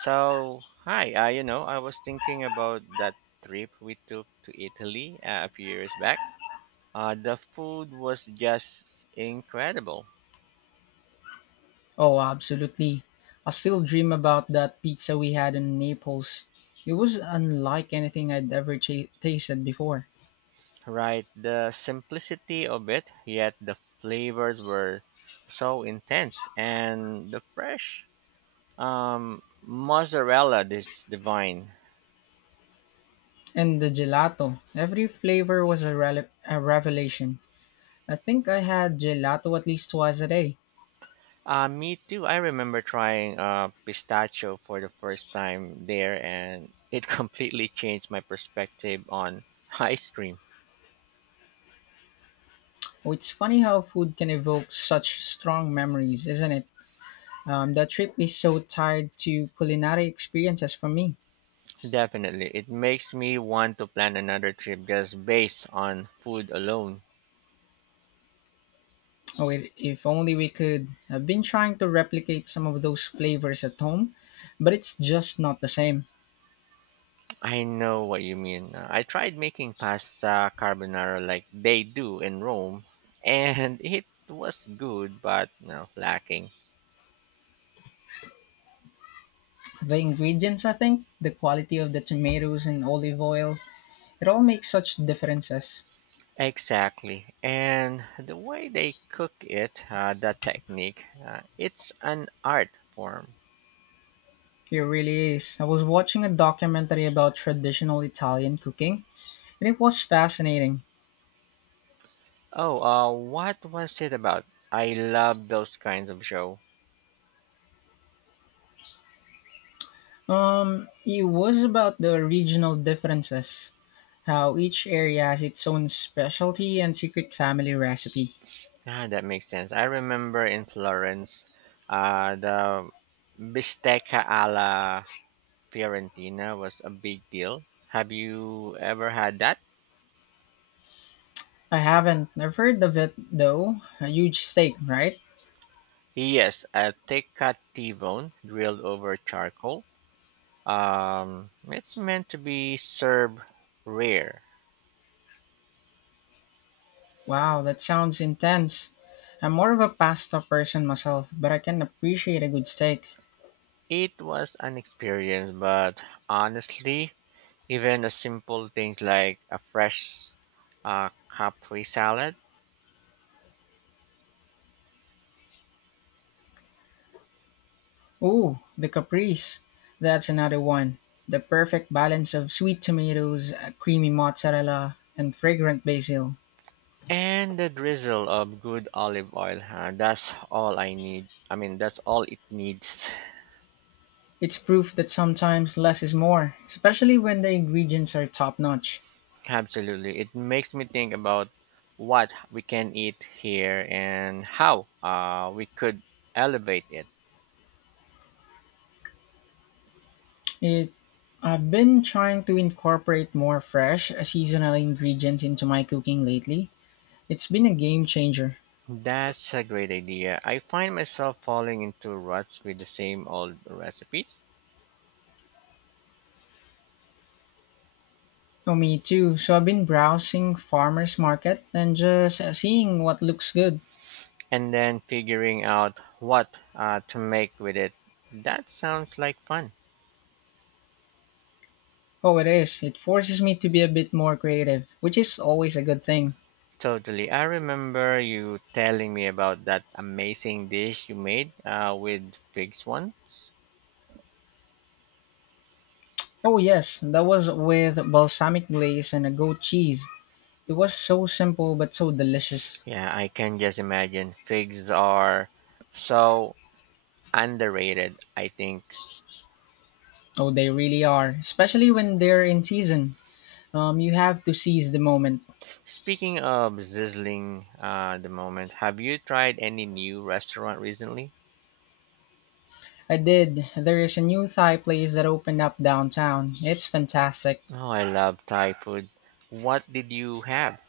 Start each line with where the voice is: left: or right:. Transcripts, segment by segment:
right: So, hi, you know, I was thinking about that trip we took to Italy a few years back. The food was just incredible,
left: Oh, absolutely. I still dream about that pizza we had in Naples. It was unlike anything I'd ever tasted before.
right: right? The simplicity of it, yet the flavors were so intense, and the fresh mozzarella is divine.
left: And the gelato. Every flavor was a revelation. I think I had gelato at least twice a day.
right: Me too. I remember trying pistachio for the first time there, and it completely changed my perspective on ice cream.
left: Oh, it's funny how food can evoke such strong memories, isn't it? That trip is so tied to culinary experiences for me.
right: Definitely. It makes me want to plan another trip just based on food alone.
left: Oh, if only we could. I've been trying to replicate some of those flavors at home, but it's just not the same.
right: I know what you mean. I tried making pasta carbonara like they do in Rome, and it was good but no, lacking.
left: The ingredients, I think, the quality of the tomatoes and olive oil, it all makes such differences.
right: Exactly. And the way they cook it, the technique, it's an art form.
left: It really is. I was watching a documentary about traditional Italian cooking, and it was fascinating.
right: Oh, what was it about? I love those kinds of show.
left: It was about the regional differences, how each area has its own specialty and secret family recipe.
right: Ah, that makes sense. I remember in Florence, the bistecca alla Fiorentina was a big deal. Have you ever had that?
left: I haven't. I've heard of it though. A huge steak, right?
right: Yes, a thick cut T bone grilled over charcoal. It's meant to be served rare.
left: Wow, that sounds intense. I'm more of a pasta person myself, but I can appreciate a good steak.
right: It was an experience, but honestly, even the simple things like a fresh Capri salad.
left: Ooh, the caprese. That's another one. The perfect balance of sweet tomatoes, creamy mozzarella, and fragrant basil.
right: And a drizzle of good olive oil, huh? That's all I need. I mean, that's all it needs.
left: It's proof that sometimes less is more, especially when the ingredients are top notch.
right: Absolutely. It makes me think about what we can eat here and how we could elevate it.
left: It I've been trying to incorporate more fresh, seasonal ingredients into my cooking lately. It's been a game changer.
right: That's a great idea. I find myself falling into ruts with the same old recipes,
left: Oh, me too. So I've been browsing farmers market and just seeing what looks good.
right: and then figuring out what to make with it. That sounds like fun.
left: Oh, it is. It forces me to be a bit more creative, which is always a good thing.
right: Totally. I remember you telling me about that amazing dish you made with figs once.
left: Oh, yes, that was with balsamic glaze and a goat cheese. It was so simple but so delicious.
right: Yeah, I can just imagine. Figs are so underrated, I think.
left: Oh, they really are, especially when they're in season. You have to seize the moment.
right: Speaking of sizzling the moment, have you tried any new restaurant recently?
left: I did. There is a new Thai place that opened up downtown. It's fantastic.
right: Oh, I love Thai food. What did you have?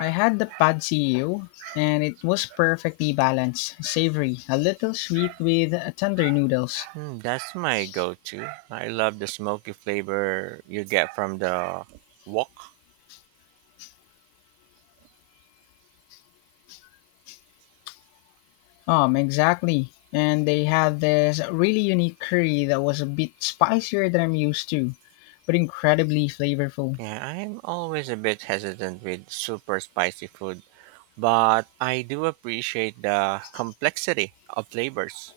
left: I had the pad see ew, and it was perfectly balanced, savory, a little sweet with tender noodles.
right: Hmm, that's my go to. I love the smoky flavor you get from the wok.
left: Exactly. And they had this really unique curry that was a bit spicier than I'm used to, but incredibly flavorful.
right: Yeah, I'm always a bit hesitant with super spicy food, but I do appreciate the complexity of flavors.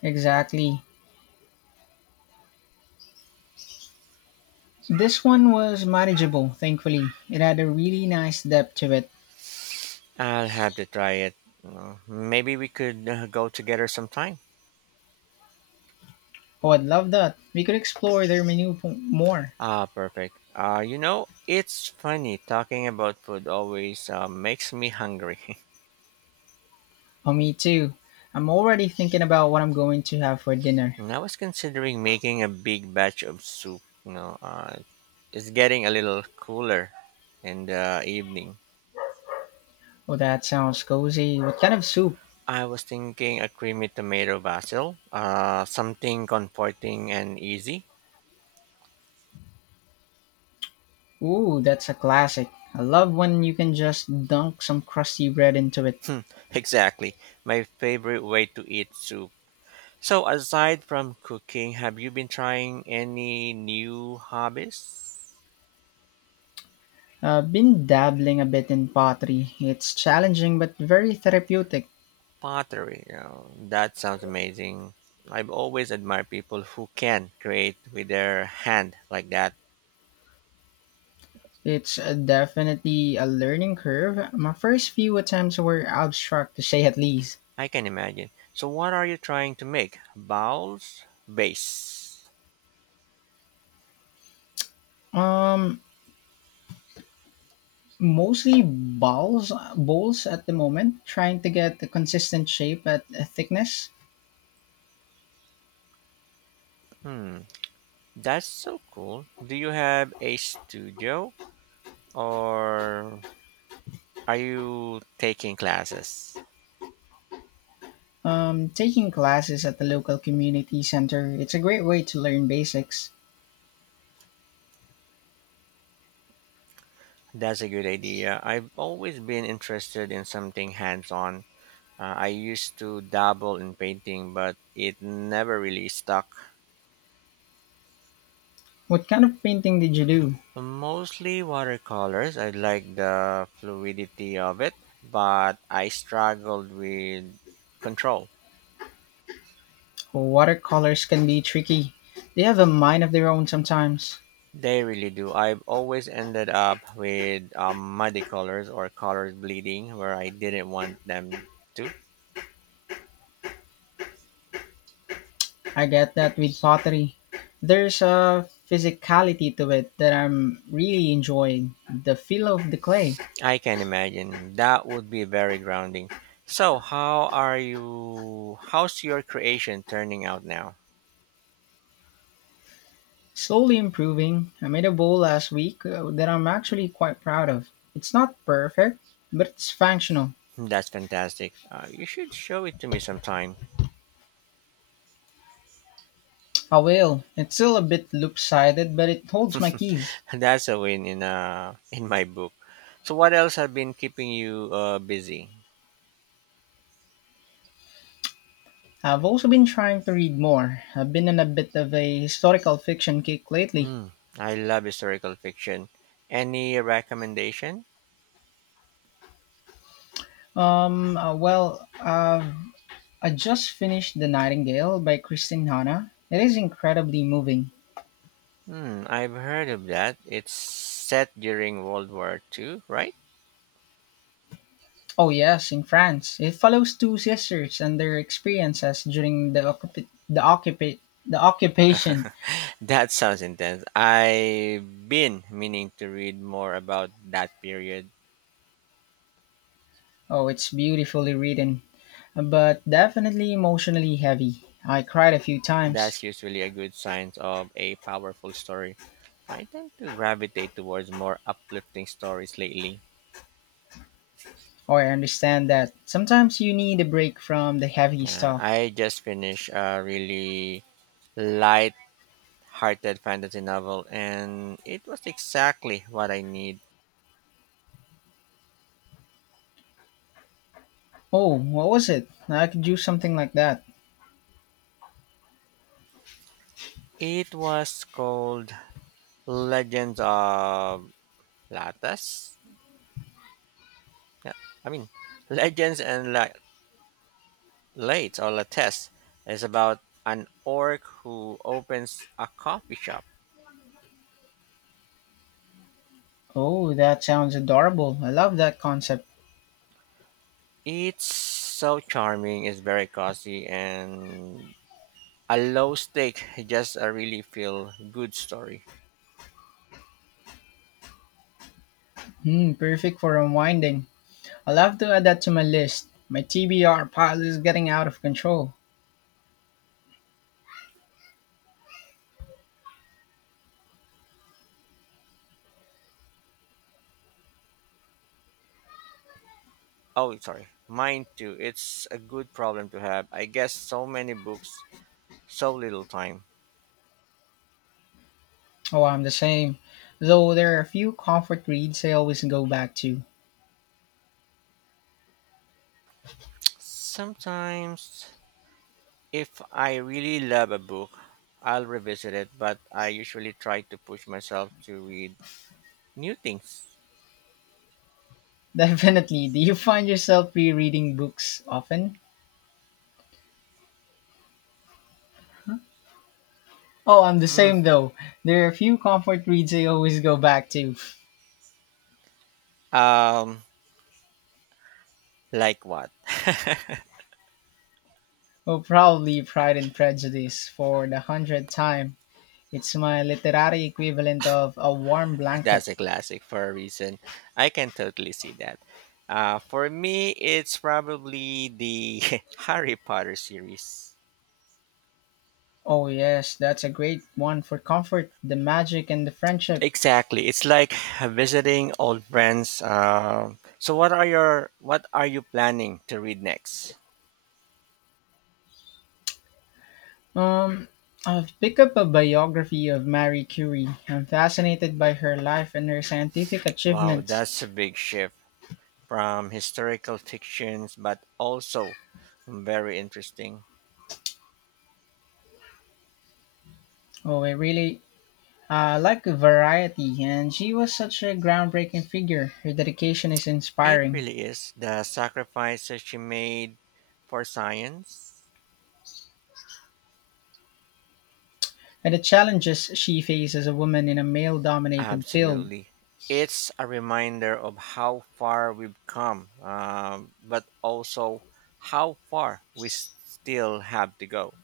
left: Exactly. This one was manageable, thankfully. It had a really nice depth to it.
right: I'll have to try it. Maybe we could go together sometime.
left: Oh, I'd love that. We could explore their menu more.
right: Ah, perfect. You know, it's funny talking about food always makes me hungry.
left: Oh, me too. I'm already thinking about what I'm going to have for dinner.
right: And I was considering making a big batch of soup. You know, it's getting a little cooler in the evening.
left: Oh, that sounds cozy. What kind of soup?
right: I was thinking a creamy tomato basil, something comforting and easy.
left: Ooh, that's a classic. I love when you can just dunk some crusty bread into it.
right: Exactly, my favorite way to eat soup. So, aside from cooking, have you been trying any new hobbies?
left: I've been dabbling a bit in pottery. It's challenging but very therapeutic.
right: Pottery, you that sounds amazing. I've always admired people who can create with their hand like that.
left: It's definitely a learning curve. My first few attempts were abstract to say at least.
right: I can imagine. So, what are you trying to make? Bowls? Vase?
left: Um, Mostly bowls at the moment, trying to get a consistent shape at a thickness.
right: Hmm. That's so cool. Do you have a studio or are you taking classes?
left: Taking classes at the local community center, it's a great way to learn basics.
right: That's a good idea. I've always been interested in something hands on. I used to dabble in painting, but it never really stuck.
left: What kind of painting did you do?
right: Mostly watercolors. I like the fluidity of it, but I struggled with control.
left: Well, watercolors can be tricky. They have a mind of their own sometimes.
right: They really do. I've always ended up with muddy colors or colors bleeding where I didn't want them to.
left: I get that with pottery. There's a physicality to it that I'm really enjoying. The feel of the clay.
right: I can imagine that would be very grounding. So, how are you? How's your creation turning out now?
left: Slowly improving. I made a bowl last week that I'm actually quite proud of. It's not perfect, but it's functional.
right: That's fantastic. You should show it to me sometime.
left: I will. It's still a bit loop-sided, but it holds my keys.
right: That's a win in my book. So, what else have been keeping you busy?
left: I've also been trying to read more. I've been in a bit of a historical fiction kick lately.
right: Hmm, I love historical fiction. Any recommendation?
left: Um, uh, well, uh, I just finished The Nightingale by Christine Hanna. It is incredibly moving.
right: Hmm, I've heard of that. It's set during World War Two, right?
left: Oh, yes, in France. It follows two sisters and their experiences during the occupation.
right: That sounds intense. I've been meaning to read more about that period.
left: Oh, it's beautifully written, but definitely emotionally heavy. I cried a few times.
right: That's usually a good sign of a powerful story. I tend to gravitate towards more uplifting stories lately.
left: Oh, I understand that. Sometimes you need a break from the heavy
right: Yeah,
left: stuff.
right: I just finished a really light-hearted fantasy novel, and it was exactly what I need.
left: Oh, what was it? I could do something like that.
right: It was called Legends of Lattes? Yeah, I mean, Legends and La- Lates or Lattes is about an orc who opens a coffee shop.
left: Oh, that sounds adorable. I love that concept.
right: It's so charming, it's very cozy, and a low stake, just a really feel good story.
left: Hmm, perfect for unwinding. I'll have to add that to my list. My TBR pile is getting out of control.
right: Oh, sorry, mine too. It's a good problem to have. I guess so many books, so little time.
left: Oh, I'm the same. Though there are a few comfort reads I always go back to.
right: Sometimes if I really love a book, I'll revisit it, but I usually try to push myself to read new things.
left: Definitely. Do you find yourself re-reading books often? Oh, I'm the
right: Hmm.
left: same though. There are a few comfort reads I always go back to.
right: Um, like what?
left: Oh, probably Pride and Prejudice for the hundredth time. It's my literary equivalent of a warm blanket.
right: That's a classic for a reason. I can totally see that. For me, it's probably the Harry Potter series.
left: Oh yes, that's a great one for comfort, the magic and the friendship.
right: Exactly, it's like visiting old friends. So, what are you planning to read next?
left: Um I've picked up a biography of Marie Curie. I'm fascinated by her life and her scientific
right: Wow,
left: achievements.
right: that's a big shift from historical fictions, but also very interesting.
left: Oh, I really like variety, and she was such a groundbreaking figure. Her dedication is
right: It
left: inspiring,
right: really is. The sacrifices she made for science.
left: and the challenges she faced as a woman in a male dominated field.
right: Absolutely. It's a reminder of how far we've come, but also how far still have to go.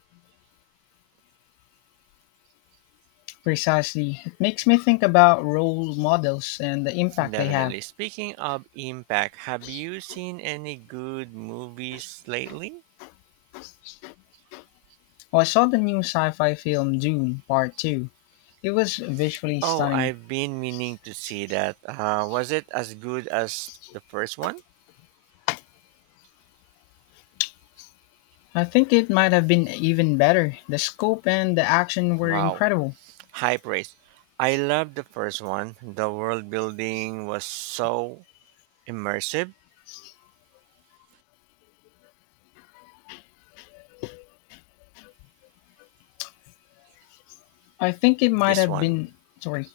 left: Precisely. It makes me think about role models and the impact they have.
right: Definitely. Speaking of impact, have you seen any good movies lately?
left: Oh, I saw the new sci fi film Dune Part 2. It was visually
right: Oh,
left: stunning.
right: I've been meaning to see that. Was it as good as the first one?
left: I think it might have been even better. The scope and the action were
right: Wow,
left: incredible.
right: high praise. I loved the first one. The world building was so immersive.
left: I think it might
right: This
left: have
right: one,
left: been. Sorry.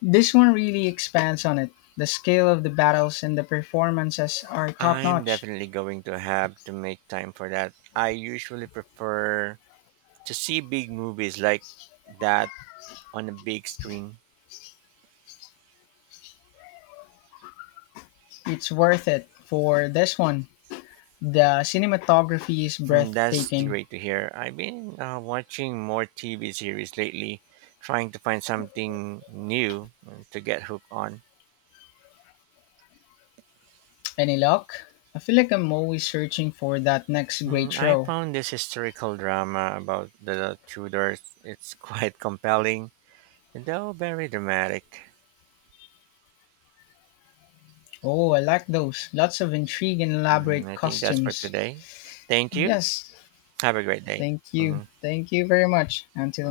left: This one really expands on it. The scale of the battles and the performances are top
right: I'm
left: notch.
right: definitely going to have to make time for that. I usually prefer to see big movies like that on a big screen.
left: It's worth it for this one. The cinematography is
right: Hmm, that's
left: breathtaking.
right: great to hear. I've been watching more TV series lately, trying to find something new to get hooked on.
left: Any luck? I feel like I'm always searching for that next
right: Hmm,
left: great
right: I
left: show.
right: found this historical drama about the Tudors. It's quite compelling, though very dramatic.
left: Oh, I like those. Lots of intrigue and
right: Mhm,
left: elaborate
right: I think that's for
left: costumes.
right: today. Thank you.
left: Yes,
right: Have a great day.
left: thank you.
right: Mhm.
left: Thank you very much. Until